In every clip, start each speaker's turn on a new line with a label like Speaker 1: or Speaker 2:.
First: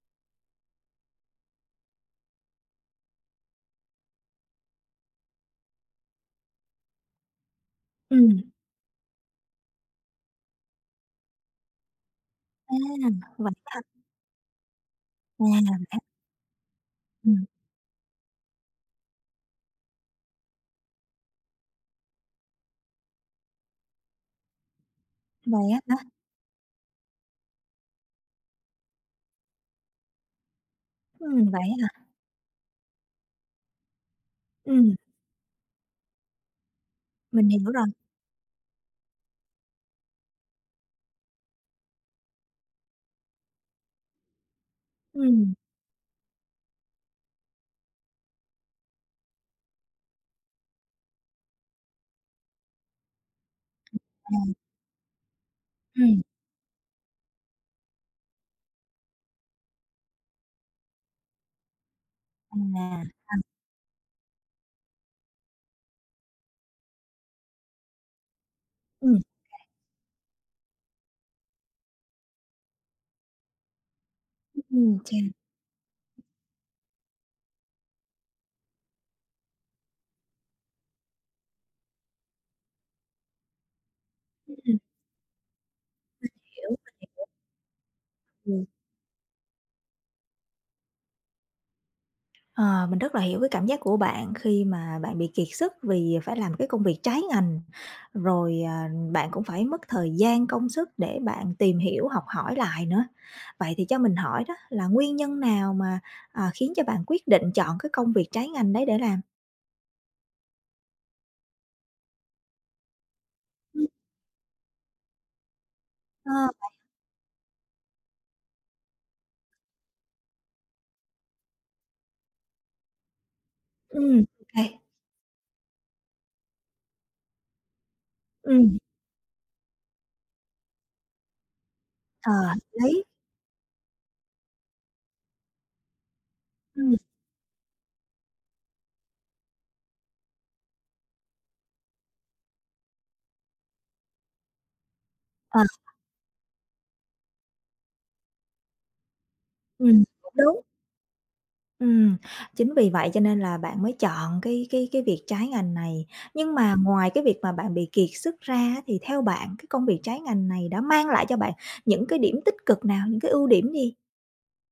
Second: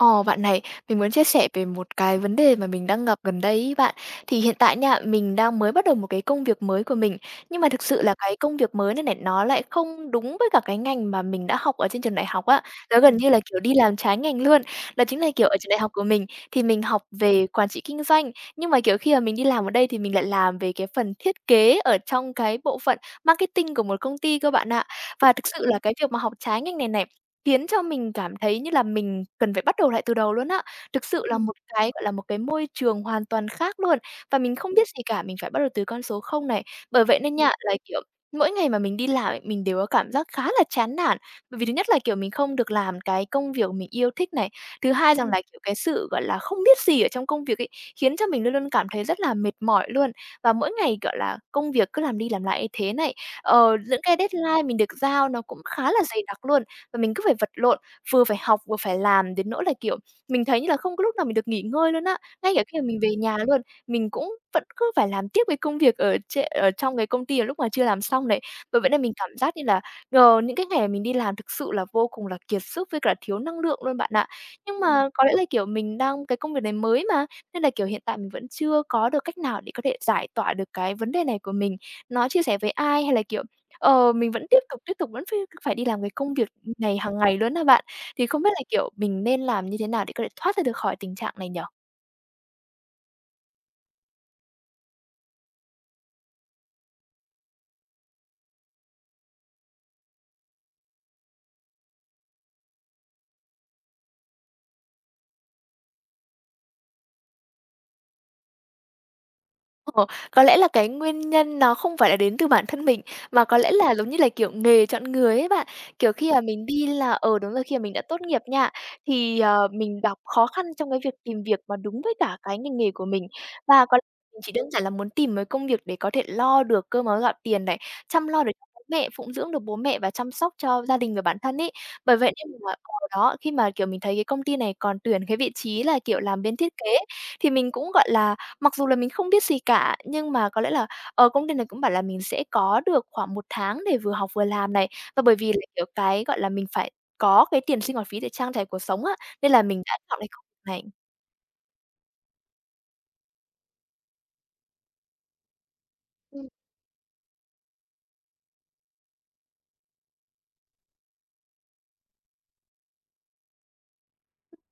Speaker 1: Ờ, bạn này, mình muốn chia sẻ về một cái vấn đề mà mình đang gặp gần đây ấy bạn. Thì hiện tại nha, mình đang mới bắt đầu một cái công việc mới của mình, nhưng mà thực sự là cái
Speaker 2: Ừm,
Speaker 1: công việc mới này này, nó lại không đúng với cả cái ngành mà mình đã học ở trên trường đại học á.
Speaker 2: à,
Speaker 1: Nó gần như là,
Speaker 2: vậy
Speaker 1: kiểu, đi
Speaker 2: hả?
Speaker 1: làm trái ngành luôn. Đó chính là, kiểu, ở trường đại
Speaker 2: À,
Speaker 1: học của mình thì mình học
Speaker 2: ừm,
Speaker 1: về quản trị kinh doanh, nhưng mà, kiểu, khi mà mình đi làm ở đây thì mình lại làm về cái phần thiết kế ở trong cái bộ phận marketing của một công ty cơ bạn ạ. Và thực sự
Speaker 2: vậy
Speaker 1: là
Speaker 2: á
Speaker 1: cái việc
Speaker 2: hả?
Speaker 1: mà học trái ngành này này khiến cho mình cảm thấy như là mình cần phải bắt đầu lại từ đầu luôn á. Thực sự là Một
Speaker 2: Vậy á
Speaker 1: cái,
Speaker 2: hả?
Speaker 1: gọi là, một cái môi trường hoàn toàn khác luôn, và mình không biết
Speaker 2: Ừm,
Speaker 1: gì cả, mình phải bắt đầu từ con số không này. Bởi vậy nên
Speaker 2: mình
Speaker 1: nha,
Speaker 2: hiểu
Speaker 1: là,
Speaker 2: rồi.
Speaker 1: kiểu, mỗi ngày mà mình đi làm ấy, mình đều có cảm giác khá là chán nản. Bởi vì thứ nhất là, kiểu, mình không được làm cái công việc mình yêu thích này, thứ hai rằng là,
Speaker 2: Ừm,
Speaker 1: kiểu, cái sự, gọi là, không biết gì ở trong công việc ấy, khiến cho mình luôn luôn cảm thấy rất là mệt mỏi luôn. Và mỗi ngày, gọi là, công việc cứ làm đi làm lại như thế này, những cái
Speaker 2: à,
Speaker 1: deadline mình được giao nó cũng khá là
Speaker 2: ừm,
Speaker 1: dày đặc luôn và mình cứ phải vật lộn, vừa phải học vừa phải làm đến nỗi là, kiểu, mình thấy như là không có lúc nào mình được nghỉ ngơi luôn á. Ngay cả khi mà mình
Speaker 2: à,
Speaker 1: về nhà luôn, mình cũng vẫn cứ phải làm tiếp cái công việc ở trệ ở trong cái công ty ở lúc mà chưa làm xong này. Bởi vậy nên mình
Speaker 2: ừm,
Speaker 1: cảm giác như là, những cái ngày mình đi làm thực sự là vô cùng là kiệt sức với cả thiếu năng lượng luôn bạn ạ. Nhưng mà
Speaker 2: chà,
Speaker 1: có lẽ là, kiểu, mình đang cái công việc này mới mà, nên là, kiểu, hiện tại mình vẫn chưa có được cách nào để có thể giải tỏa được cái vấn đề này của mình, nó chia sẻ với ai hay là, kiểu. Ờ, mình vẫn
Speaker 2: ừm,
Speaker 1: tiếp tục vẫn phải phải đi làm cái công việc
Speaker 2: mình
Speaker 1: này hàng
Speaker 2: hiểu,
Speaker 1: ngày luôn á bạn. Thì không biết là,
Speaker 2: ừm.
Speaker 1: kiểu, mình nên làm như thế nào để có thể thoát ra được khỏi tình trạng này nhỉ?
Speaker 2: Ờ, mình rất là hiểu cái cảm giác của bạn khi mà bạn bị kiệt sức vì phải làm cái công việc trái ngành, rồi, bạn cũng phải mất thời gian, công sức để bạn tìm hiểu, học hỏi lại nữa. Vậy thì cho mình hỏi đó là nguyên nhân nào mà, khiến cho bạn quyết định chọn cái công việc trái ngành đấy để làm?
Speaker 1: Ờ, có lẽ là cái nguyên nhân nó không phải là đến từ bản thân mình, mà có lẽ
Speaker 2: Ừm.
Speaker 1: là giống như là, kiểu, nghề chọn người ấy bạn. Kiểu, khi
Speaker 2: Ờ,
Speaker 1: mà mình đi là ờ, đúng rồi, khi mà mình đã tốt nghiệp nha, thì, mình gặp khó khăn trong cái việc tìm việc mà đúng với cả cái ngành nghề của mình. Và có mình
Speaker 2: ô
Speaker 1: chỉ
Speaker 2: kê.
Speaker 1: đơn giản là muốn tìm một cái công việc để có thể lo được cơm áo gạo tiền này, chăm lo được cho
Speaker 2: Ừm,
Speaker 1: bố mẹ, phụng dưỡng được bố mẹ và chăm sóc cho gia đình và bản thân ấy. Bởi
Speaker 2: ờ,
Speaker 1: vậy nên
Speaker 2: hợp
Speaker 1: là đó, khi mà, kiểu, mình thấy cái công ty này còn tuyển cái vị trí là, kiểu, làm bên thiết
Speaker 2: ừm,
Speaker 1: kế thì mình cũng, gọi là, mặc dù là mình không biết gì cả, nhưng mà có lẽ là, công ty này cũng bảo là mình sẽ có được khoảng một tháng để vừa học vừa làm này. Và bởi vì là,
Speaker 2: ờ,
Speaker 1: kiểu, cái, gọi là, mình phải có cái tiền sinh hoạt phí để trang trải cuộc sống á, nên là mình đã chọn cái
Speaker 2: cũng
Speaker 1: công
Speaker 2: đúng.
Speaker 1: việc này.
Speaker 2: Ừm, chính vì vậy cho nên là bạn mới chọn cái việc trái ngành này. Nhưng mà ngoài cái việc mà bạn bị kiệt sức ra á, thì theo bạn cái công việc trái ngành này đã mang lại cho bạn những cái điểm tích cực nào, những cái ưu điểm gì?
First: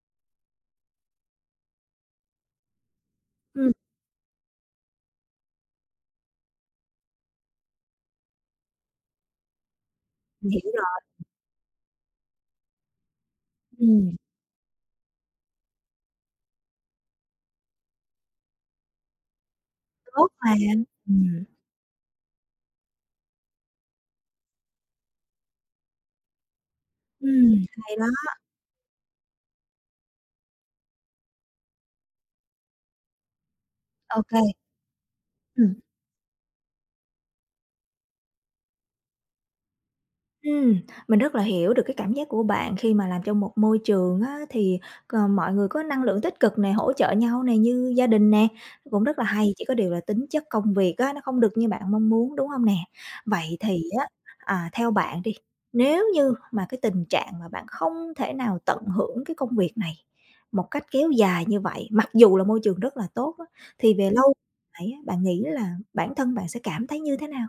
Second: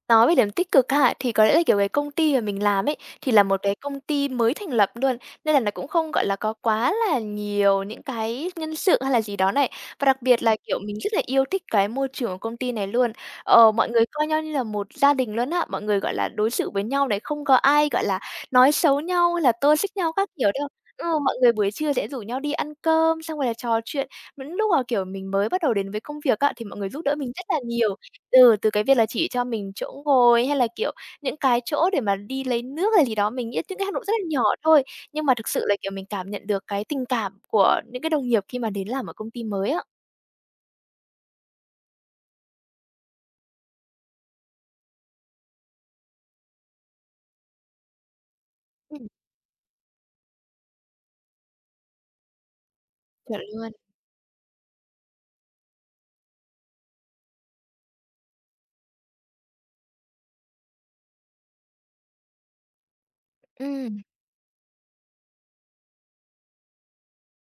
Speaker 1: Nói về điểm tích cực ha, thì có lẽ là, kiểu, cái công ty mà mình làm ấy, thì là một
Speaker 2: Ừm,
Speaker 1: cái công ty mới thành lập luôn, nên là nó cũng không, gọi là, có quá là nhiều những cái nhân sự hay là gì đó này. Và đặc biệt
Speaker 2: mình
Speaker 1: là,
Speaker 2: hiểu
Speaker 1: kiểu, mình
Speaker 2: rồi,
Speaker 1: rất là yêu thích cái môi trường của công ty này luôn. Ờ, mọi người
Speaker 2: ừm,
Speaker 1: coi nhau như là một gia đình luôn á, mọi người, gọi là, đối xử với nhau này, không có ai, gọi là, nói xấu nhau hay là tô xích nhau các
Speaker 2: tốt
Speaker 1: kiểu
Speaker 2: mà,
Speaker 1: đâu. Ừ, mọi
Speaker 2: ừm,
Speaker 1: người buổi trưa sẽ rủ nhau đi ăn cơm, xong rồi là trò chuyện. Những lúc mà, kiểu, mình mới bắt đầu đến với công việc á, thì mọi người giúp đỡ mình rất là
Speaker 2: ừm,
Speaker 1: nhiều.
Speaker 2: hay đó,
Speaker 1: Ừ, từ cái việc là chỉ cho mình chỗ ngồi hay là, kiểu, những cái chỗ để mà đi lấy nước hay gì đó, mình nghĩ những cái hành động rất
Speaker 2: ô
Speaker 1: là nhỏ
Speaker 2: kê,
Speaker 1: thôi, nhưng mà thực sự
Speaker 2: ừm.
Speaker 1: là, kiểu, mình cảm nhận được cái tình cảm của những cái đồng nghiệp khi mà đến làm ở công ty mới á.
Speaker 2: Ừm, mình rất là hiểu được cái cảm giác của bạn khi mà làm trong một môi trường á, thì, mọi người có năng lượng tích cực này hỗ trợ nhau này như gia đình nè, cũng
Speaker 1: Ừm,
Speaker 2: rất là hay, chỉ có điều là tính chất công việc á, nó không được như bạn mong muốn, đúng không nè?
Speaker 1: chuẩn
Speaker 2: Vậy
Speaker 1: luôn.
Speaker 2: thì á, theo bạn đi, nếu như mà cái tình trạng mà bạn không thể nào tận hưởng cái công việc này một cách kéo dài như vậy, mặc dù là môi trường rất là tốt á, thì
Speaker 1: Ừm.
Speaker 2: về lâu lại á, bạn nghĩ là bản thân bạn sẽ cảm thấy như thế nào?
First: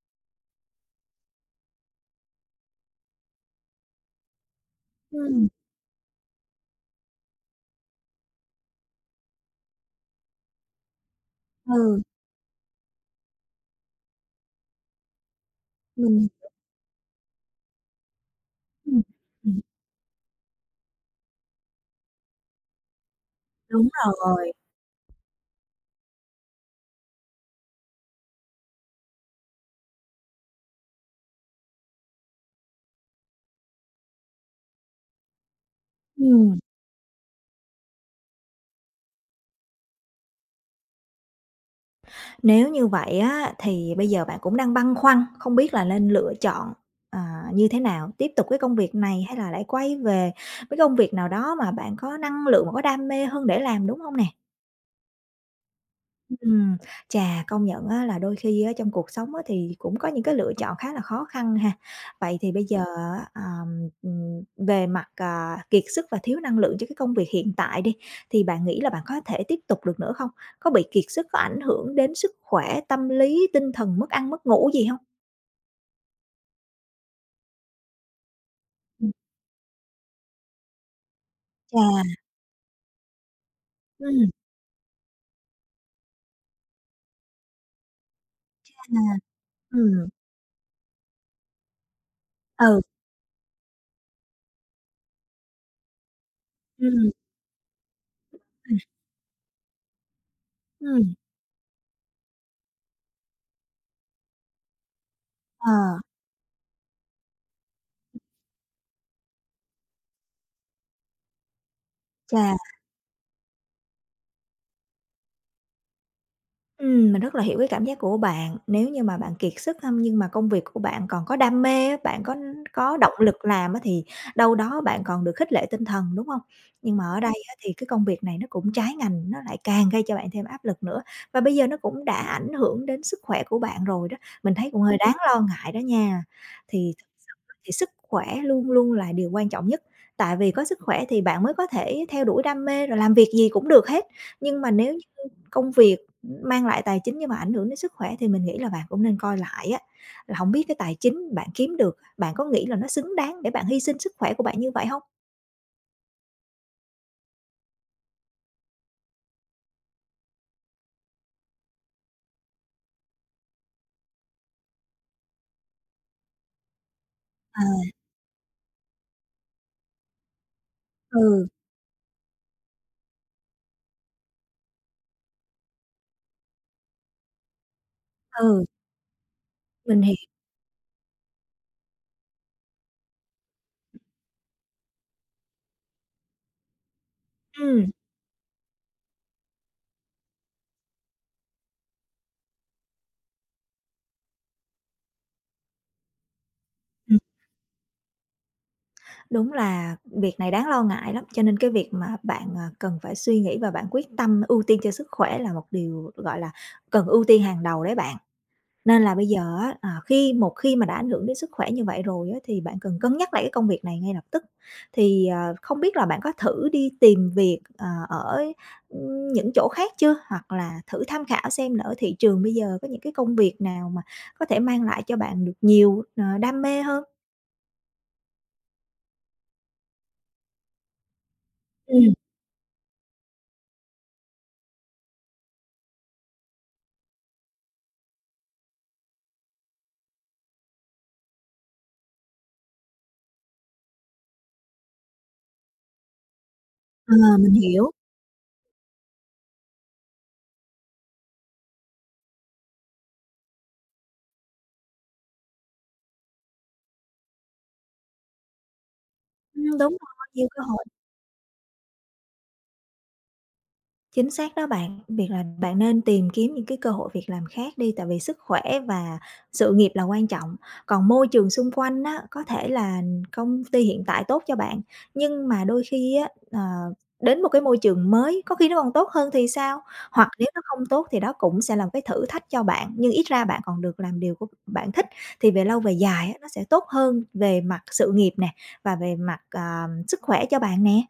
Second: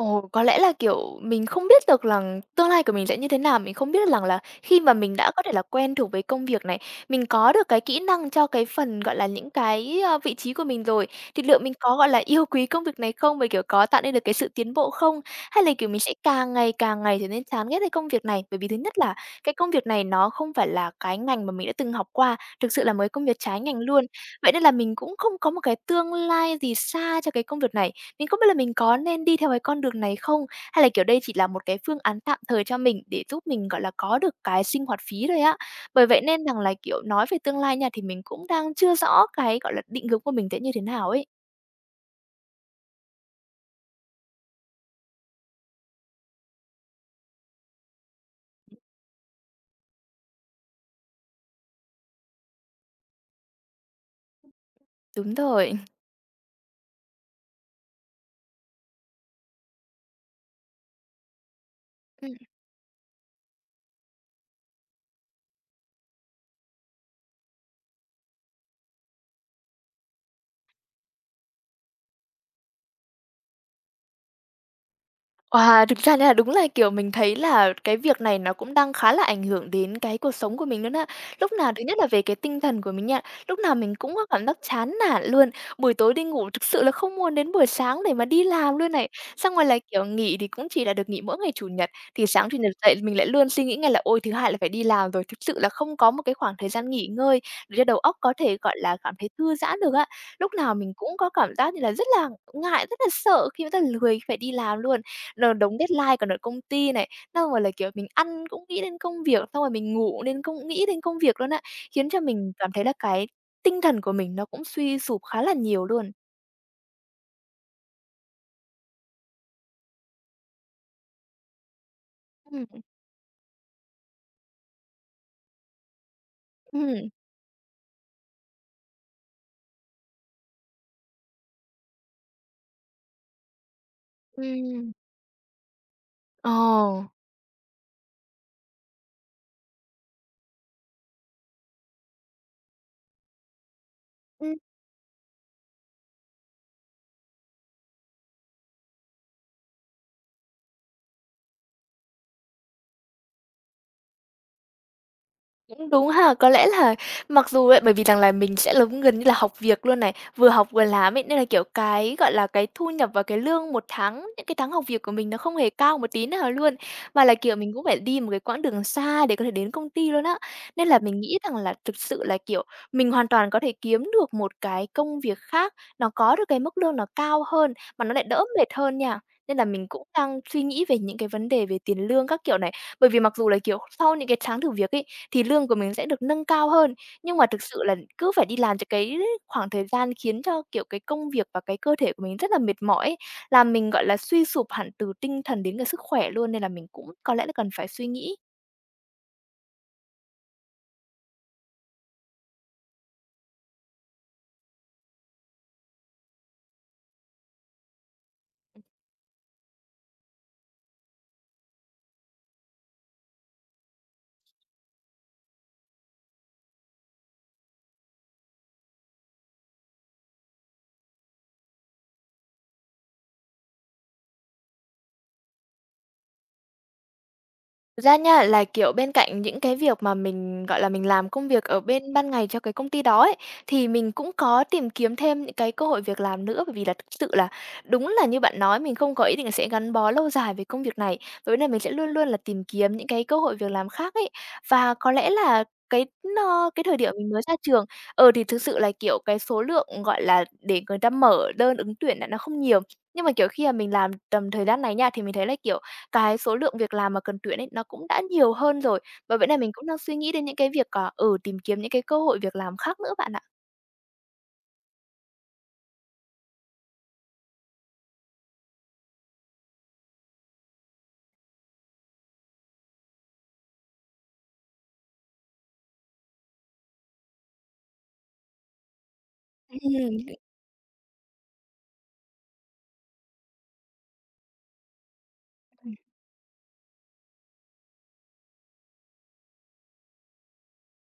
Speaker 1: Ồ, có lẽ là, kiểu, mình không biết được rằng tương lai của mình sẽ như thế nào, mình không biết rằng là khi mà mình đã có
Speaker 2: Ừm,
Speaker 1: thể là quen thuộc với công việc này, mình có được cái kỹ năng cho cái phần, gọi là, những cái vị trí của mình rồi, thì liệu mình có,
Speaker 2: ừ,
Speaker 1: gọi là, yêu quý công việc này không? Và, kiểu, có tạo nên được cái sự tiến bộ không? Hay là, kiểu, mình sẽ
Speaker 2: mình
Speaker 1: càng ngày trở nên chán ghét cái công việc này? Bởi vì thứ nhất
Speaker 2: ừm,
Speaker 1: là cái công việc này nó không phải là cái ngành mà mình đã từng học qua, thực sự là mới công việc trái ngành
Speaker 2: đúng
Speaker 1: luôn. Vậy
Speaker 2: rồi.
Speaker 1: nên là mình cũng không có một cái tương lai gì xa cho cái công việc này. Mình không biết là mình có nên đi theo cái con đường này không? Hay là, kiểu, đây chỉ là một cái phương án tạm thời cho mình để giúp mình, gọi là, có được cái sinh hoạt phí thôi á. Bởi vậy nên rằng
Speaker 2: Ừm,
Speaker 1: là, kiểu, nói về tương lai nha, thì mình cũng đang chưa rõ cái, gọi là, định hướng của mình sẽ như thế nào ấy.
Speaker 2: nếu như vậy á, thì bây giờ bạn cũng đang băn khoăn, không biết là nên lựa chọn, như thế nào? Tiếp tục cái công việc này hay là lại quay về với công việc nào đó mà bạn có năng lượng, mà có đam mê hơn để làm, đúng không nè?
Speaker 1: Đúng rồi.
Speaker 2: Ừm, chà, công nhận á là đôi khi á trong cuộc sống á thì cũng có những cái lựa chọn khá là khó khăn ha. Vậy thì bây giờ á, về mặt, kiệt sức và thiếu năng lượng cho cái công việc hiện tại đi, thì bạn nghĩ là bạn có thể tiếp tục được nữa không? Có bị kiệt sức, có ảnh hưởng đến sức khỏe, tâm lý, tinh thần, mất ăn, mất ngủ gì không?
Speaker 1: À, thực ra là đúng là, kiểu, mình thấy là cái việc này nó cũng đang
Speaker 2: Ừm,
Speaker 1: khá là ảnh hưởng đến cái cuộc sống của mình luôn á. Lúc nào thứ nhất là
Speaker 2: chà,
Speaker 1: về cái tinh thần của mình nha, lúc nào mình cũng có
Speaker 2: ừm,
Speaker 1: cảm giác chán nản luôn. Buổi tối đi ngủ thực sự là không muốn đến buổi sáng để mà đi làm luôn
Speaker 2: à,
Speaker 1: này. Xong rồi là, kiểu,
Speaker 2: ừm,
Speaker 1: nghỉ thì cũng chỉ là được nghỉ mỗi ngày Chủ nhật, thì sáng Chủ nhật
Speaker 2: ừ,
Speaker 1: dậy mình lại luôn suy nghĩ ngay là "Ôi, thứ Hai là phải đi làm rồi." Thực sự là không có một cái khoảng thời gian nghỉ ngơi để cho đầu óc có thể, gọi
Speaker 2: ừm,
Speaker 1: là, cảm thấy thư giãn được á. Lúc nào mình
Speaker 2: ừm,
Speaker 1: cũng có cảm giác như là rất là ngại, rất là sợ khi mà rất là lười phải đi làm luôn. Đ
Speaker 2: ờ,
Speaker 1: đống deadline còn ở công ty này, xong rồi là, kiểu, mình ăn cũng nghĩ đến công việc, xong rồi mình ngủ đến cũng nghĩ đến công việc luôn á, khiến cho mình
Speaker 2: chà.
Speaker 1: cảm thấy là cái tinh thần của mình nó cũng suy sụp khá là nhiều luôn.
Speaker 2: Mình rất là hiểu cái cảm giác của bạn. Nếu như mà bạn kiệt sức hông, nhưng mà công việc của bạn còn có đam mê á, bạn có
Speaker 1: Ừm.
Speaker 2: có động lực làm á, thì đâu đó bạn còn được khích lệ tinh thần, đúng không? Nhưng mà
Speaker 1: Ừm,
Speaker 2: ở đây á, thì cái công việc này nó cũng trái ngành, nó lại càng gây cho bạn thêm áp lực nữa. Và bây giờ nó cũng đã ảnh hưởng đến sức khỏe của bạn rồi đó, mình thấy cũng
Speaker 1: ừm.
Speaker 2: hơi đáng lo ngại đó nha.
Speaker 1: Ờ.
Speaker 2: Thì thực sự thì sức khỏe luôn luôn là điều quan trọng nhất, tại vì có sức khỏe thì bạn mới có thể theo đuổi đam mê, rồi làm việc gì cũng được hết. Nhưng mà nếu như công việc mang lại tài chính nhưng mà ảnh hưởng đến sức khỏe thì mình nghĩ là bạn cũng nên coi lại á, là không biết cái tài chính bạn kiếm được, bạn có nghĩ là nó xứng đáng để bạn hy sinh sức khỏe của bạn như vậy không?
Speaker 1: Cũng đúng ha, có lẽ là mặc dù ấy bởi vì rằng là mình sẽ giống gần như là học việc luôn này, vừa học vừa làm ấy, nên là, kiểu, cái, gọi là, cái thu nhập và cái lương một tháng, những cái tháng học việc của mình nó không hề cao một tí nào luôn, mà là, kiểu,
Speaker 2: À,
Speaker 1: mình cũng phải đi một cái quãng đường xa để có thể đến công ty luôn á. Nên là mình nghĩ
Speaker 2: ừ,
Speaker 1: rằng là thực sự là, kiểu, mình hoàn toàn có thể kiếm được một cái công việc khác, nó có được cái mức lương nó cao hơn, mà nó lại đỡ
Speaker 2: ừ,
Speaker 1: mệt hơn nha. Nên là mình cũng
Speaker 2: mình hiểu.
Speaker 1: đang suy nghĩ về những cái vấn đề về tiền lương các kiểu này. Bởi vì mặc dù là, kiểu, sau những cái tháng thử việc ấy, thì lương của mình sẽ được nâng cao hơn, nhưng mà thực sự
Speaker 2: Ừm,
Speaker 1: là cứ phải đi làm cho cái khoảng thời gian khiến cho, kiểu, cái công việc và cái cơ thể của mình rất là mệt mỏi ấy, làm mình, gọi là, suy sụp hẳn từ tinh thần đến cả sức khỏe luôn, nên là mình cũng
Speaker 2: Ừm.
Speaker 1: có lẽ là cần phải suy nghĩ.
Speaker 2: Đúng là việc này đáng lo ngại lắm, cho nên cái việc mà bạn, cần phải suy nghĩ và bạn quyết tâm ưu tiên cho sức khỏe là một điều, gọi là, cần ưu tiên hàng đầu đấy bạn. Nên là bây giờ á, khi một khi mà đã ảnh hưởng đến sức khỏe như vậy rồi á, thì bạn cần cân nhắc lại cái công việc này ngay lập tức. Thì, không biết là bạn có thử đi tìm việc, ở, những chỗ khác chưa? Hoặc là thử tham khảo xem là ở thị trường bây giờ có những cái công việc nào mà có thể mang lại cho bạn được nhiều, đam mê hơn?
Speaker 1: Thực ra nha, là, kiểu, bên cạnh những cái việc mà mình, gọi là, mình làm công việc ở bên
Speaker 2: Ừm.
Speaker 1: ban ngày cho cái công ty đó ấy, thì mình cũng có tìm kiếm thêm những cái cơ hội việc làm nữa. Bởi vì là thực sự là đúng là như bạn nói, mình không có ý định là sẽ gắn bó lâu dài với công việc này, với là mình sẽ luôn luôn là tìm kiếm những cái cơ hội việc làm khác ấy. Và có lẽ là cái cái thời điểm
Speaker 2: Ờ,
Speaker 1: mình mới ra
Speaker 2: mình
Speaker 1: trường,
Speaker 2: hiểu.
Speaker 1: ừ, thì thực sự là, kiểu, cái số lượng, gọi là, để người ta mở đơn ứng tuyển là nó không nhiều. Nhưng mà, kiểu, khi mà mình làm tầm thời gian này nha, thì mình thấy là, kiểu cái số lượng việc làm mà cần tuyển ấy, nó cũng đã nhiều hơn rồi, và vậy là mình cũng
Speaker 2: Đúng
Speaker 1: đang suy
Speaker 2: rồi,
Speaker 1: nghĩ đến
Speaker 2: nhiều
Speaker 1: những
Speaker 2: cơ
Speaker 1: cái
Speaker 2: hội.
Speaker 1: việc, tìm kiếm những cái cơ hội việc làm khác nữa bạn ạ.
Speaker 2: Chính xác đó bạn, việc là bạn nên tìm kiếm những cái cơ hội việc làm khác đi, tại vì sức khỏe và sự nghiệp là quan trọng. Còn môi trường xung quanh á, có thể là công ty hiện tại tốt cho bạn, nhưng mà đôi khi á, đến một cái môi trường mới, có khi nó còn tốt hơn thì sao? Hoặc
Speaker 1: Ừm.
Speaker 2: nếu nó không tốt thì đó cũng sẽ là một cái thử thách cho bạn, nhưng ít ra bạn còn được làm điều của bạn thích, thì về lâu về dài á, nó sẽ tốt hơn về mặt sự nghiệp nè, và về mặt, sức khỏe cho bạn nè.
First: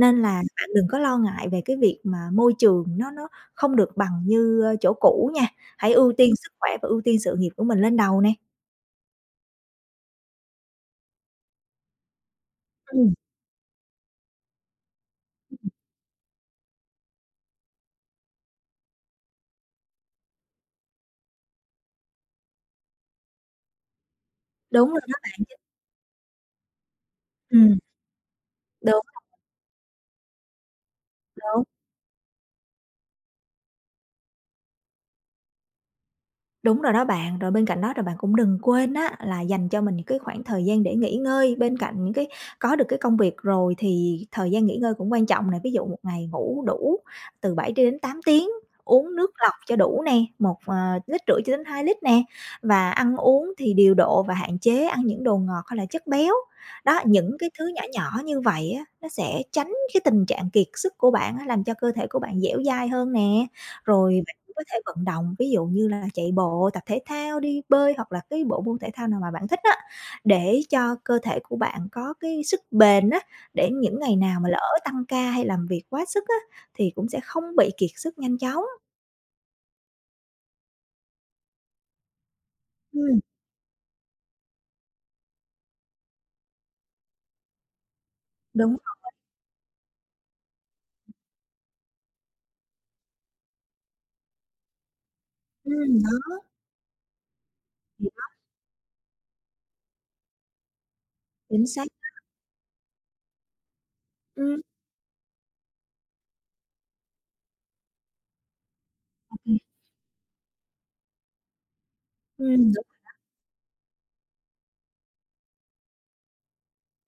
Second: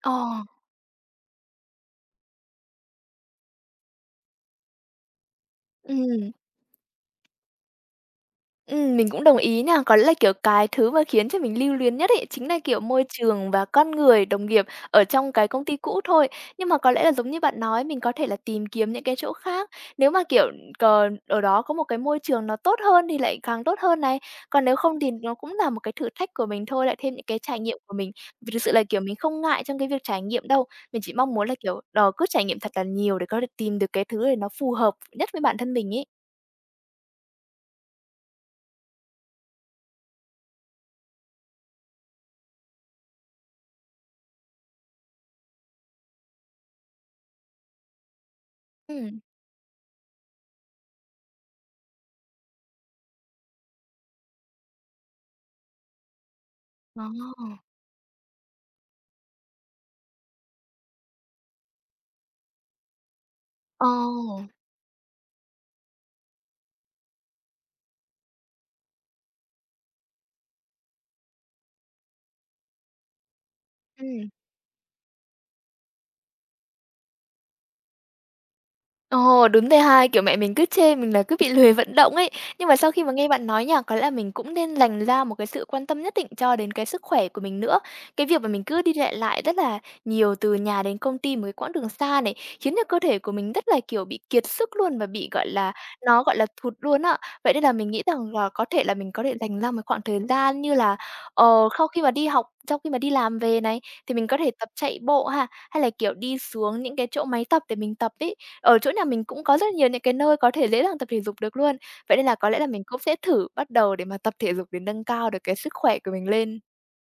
Speaker 1: Ờ,
Speaker 2: là bạn đừng có lo ngại về cái việc mà môi trường nó không được bằng như, chỗ cũ nha, hãy ưu
Speaker 1: ừm.
Speaker 2: tiên sức khỏe và ưu tiên sự nghiệp của mình lên đầu nè.
Speaker 1: Mình cũng đồng ý nha. Có lẽ là, kiểu, cái thứ mà khiến cho mình lưu luyến nhất ấy, chính là, kiểu, môi
Speaker 2: Ừm,
Speaker 1: trường và con người, đồng nghiệp ở trong cái công ty cũ thôi. Nhưng mà có lẽ là giống như bạn nói, mình có thể là tìm kiếm những cái chỗ khác. Nếu mà, kiểu, còn ở đó có một cái môi trường nó tốt hơn thì lại càng tốt hơn này. Còn nếu
Speaker 2: đúng
Speaker 1: không
Speaker 2: rồi
Speaker 1: thì
Speaker 2: đó
Speaker 1: nó
Speaker 2: bạn.
Speaker 1: cũng là một cái thử thách của mình thôi, lại thêm những cái trải nghiệm
Speaker 2: Ừm,
Speaker 1: của mình. Vì thực sự là, kiểu,
Speaker 2: đúng,
Speaker 1: mình không ngại trong cái việc trải nghiệm đâu. Mình chỉ mong muốn là,
Speaker 2: đúng.
Speaker 1: kiểu, ờ, cứ trải nghiệm thật là nhiều để có thể tìm được cái thứ để nó phù hợp nhất với bản thân mình ấy.
Speaker 2: Đúng rồi đó bạn, rồi bên cạnh đó rồi bạn cũng đừng quên á là dành cho mình những cái khoảng thời gian để nghỉ ngơi, bên cạnh những cái có được cái công việc rồi thì thời gian nghỉ ngơi cũng quan trọng này, ví dụ một ngày ngủ đủ từ 7 đến 8 tiếng, uống
Speaker 1: Ừm.
Speaker 2: nước lọc cho đủ nè, một, lít rưỡi cho đến 2 lít nè, và ăn uống thì điều độ và hạn chế ăn những đồ ngọt hay là chất béo. Đó,
Speaker 1: Ờ.
Speaker 2: những cái thứ nhỏ nhỏ như vậy á, nó sẽ tránh cái tình trạng kiệt sức của bạn á, làm cho cơ thể của bạn dẻo dai hơn nè,
Speaker 1: Ờ.
Speaker 2: rồi có thể vận động, ví dụ như là chạy bộ, tập thể thao, đi bơi hoặc là cái bộ môn thể thao nào mà bạn thích á, để cho cơ thể của bạn có cái sức bền á, để những ngày
Speaker 1: Ừm.
Speaker 2: nào mà lỡ tăng ca hay làm việc quá sức á, thì cũng sẽ không bị kiệt sức nhanh chóng.
Speaker 1: Ồ, đúng thế ha. Kiểu, mẹ mình cứ chê mình là cứ bị lười vận động ấy. Nhưng mà sau khi mà
Speaker 2: Ừm,
Speaker 1: nghe bạn nói nha, có lẽ là mình cũng nên dành ra một cái sự quan tâm nhất định cho đến cái sức khỏe của mình nữa. Cái việc mà mình
Speaker 2: đúng
Speaker 1: cứ đi
Speaker 2: rồi,
Speaker 1: lại lại rất là nhiều từ nhà đến công ty một cái quãng đường xa này, khiến cho cơ thể của mình rất là, kiểu, bị kiệt sức luôn và bị, gọi là, nó,
Speaker 2: đó,
Speaker 1: gọi là, thụt luôn á. Vậy nên là mình nghĩ rằng là có thể là mình có thể dành ra một khoảng thời gian như là,
Speaker 2: chính
Speaker 1: ờ, sau
Speaker 2: xác,
Speaker 1: khi mà đi học, sau khi mà đi làm về này, thì mình có thể
Speaker 2: ừm,
Speaker 1: tập chạy bộ ha, hay là, kiểu, đi xuống những cái chỗ máy tập để mình tập ấy. Ở chỗ nhà mình
Speaker 2: ô
Speaker 1: cũng
Speaker 2: kê,
Speaker 1: có rất nhiều những cái nơi có thể dễ dàng tập thể dục được luôn. Vậy nên là có lẽ là mình
Speaker 2: đúng.
Speaker 1: cũng sẽ thử bắt đầu để mà tập thể dục để nâng cao được cái sức khỏe của mình lên.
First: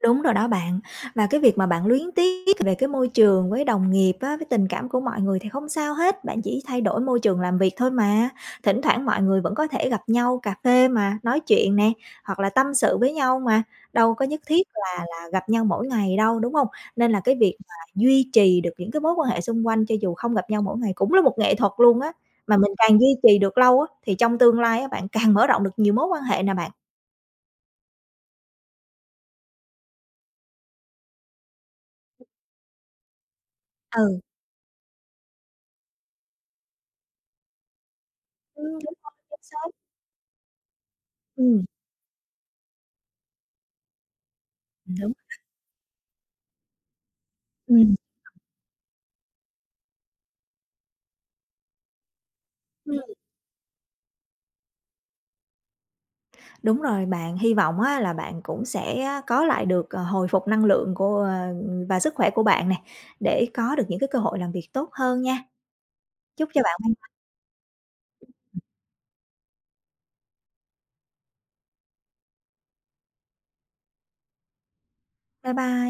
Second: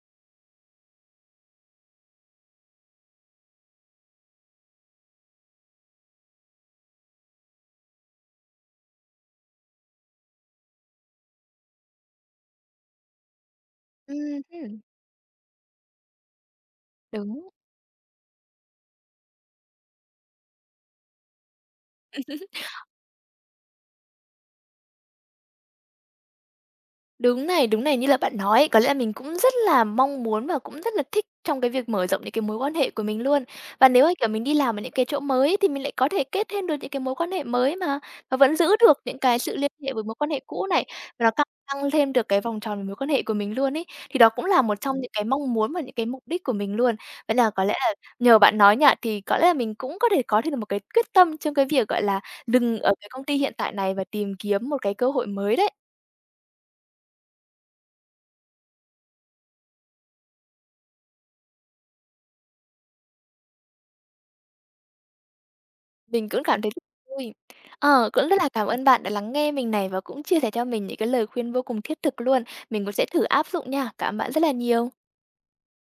Speaker 2: Đúng rồi đó bạn. Và cái việc mà bạn luyến tiếc về cái môi trường với đồng nghiệp á, với tình cảm của mọi người thì không sao hết, bạn chỉ thay đổi môi trường làm việc thôi mà. Thỉnh thoảng mọi người vẫn có thể gặp nhau cà phê mà, nói chuyện nè, hoặc là tâm sự với nhau mà, đâu
Speaker 1: Ừm
Speaker 2: có nhất thiết
Speaker 1: hưm,
Speaker 2: là gặp nhau mỗi ngày đâu, đúng không? Nên là cái
Speaker 1: đúng.
Speaker 2: việc mà duy trì được những cái mối quan hệ xung quanh cho dù không gặp nhau mỗi ngày cũng là một nghệ thuật luôn á, mà mình càng duy trì được lâu á, thì trong tương lai á, bạn càng mở rộng được nhiều mối quan hệ nè bạn.
Speaker 1: Đúng này, như là bạn nói ấy, có lẽ là mình cũng rất là mong muốn và cũng rất là thích trong cái việc mở rộng những cái mối quan hệ của mình luôn. Và nếu mà,
Speaker 2: Ừ,
Speaker 1: kiểu, mình đi làm ở những cái chỗ mới ấy, thì mình lại có thể kết thêm được những cái mối quan hệ mới mà, và vẫn giữ
Speaker 2: đúng
Speaker 1: được
Speaker 2: rồi,
Speaker 1: những cái
Speaker 2: chính
Speaker 1: sự
Speaker 2: xác.
Speaker 1: liên hệ với mối quan hệ cũ này, và nó càng
Speaker 2: Ừm,
Speaker 1: tăng thêm được cái vòng tròn về mối quan hệ của mình luôn ấy. Thì đó cũng là một trong những
Speaker 2: đúng.
Speaker 1: cái mong muốn và những cái mục đích của mình luôn. Vậy là có lẽ là
Speaker 2: Ừm,
Speaker 1: nhờ bạn nói nha, thì có lẽ là mình cũng có thể có thêm được một cái quyết tâm trong cái việc, gọi là, dừng ở
Speaker 2: ừm,
Speaker 1: cái công ty hiện tại này và tìm kiếm một cái cơ hội mới đấy.
Speaker 2: đúng rồi bạn. Hy vọng á là bạn cũng sẽ có lại được, hồi phục năng lượng của và sức khỏe của bạn nè, để có được những cái cơ hội làm việc tốt hơn nha.
Speaker 1: Mình cũng
Speaker 2: Chúc cho
Speaker 1: cảm thấy
Speaker 2: bạn may mắn.
Speaker 1: vui. Ờ, cũng rất là cảm ơn bạn đã lắng nghe mình này và cũng chia sẻ cho mình những cái lời khuyên vô cùng thiết thực luôn. Mình cũng sẽ thử áp dụng nha. Cảm ơn bạn rất là nhiều.
Speaker 2: Bye bye.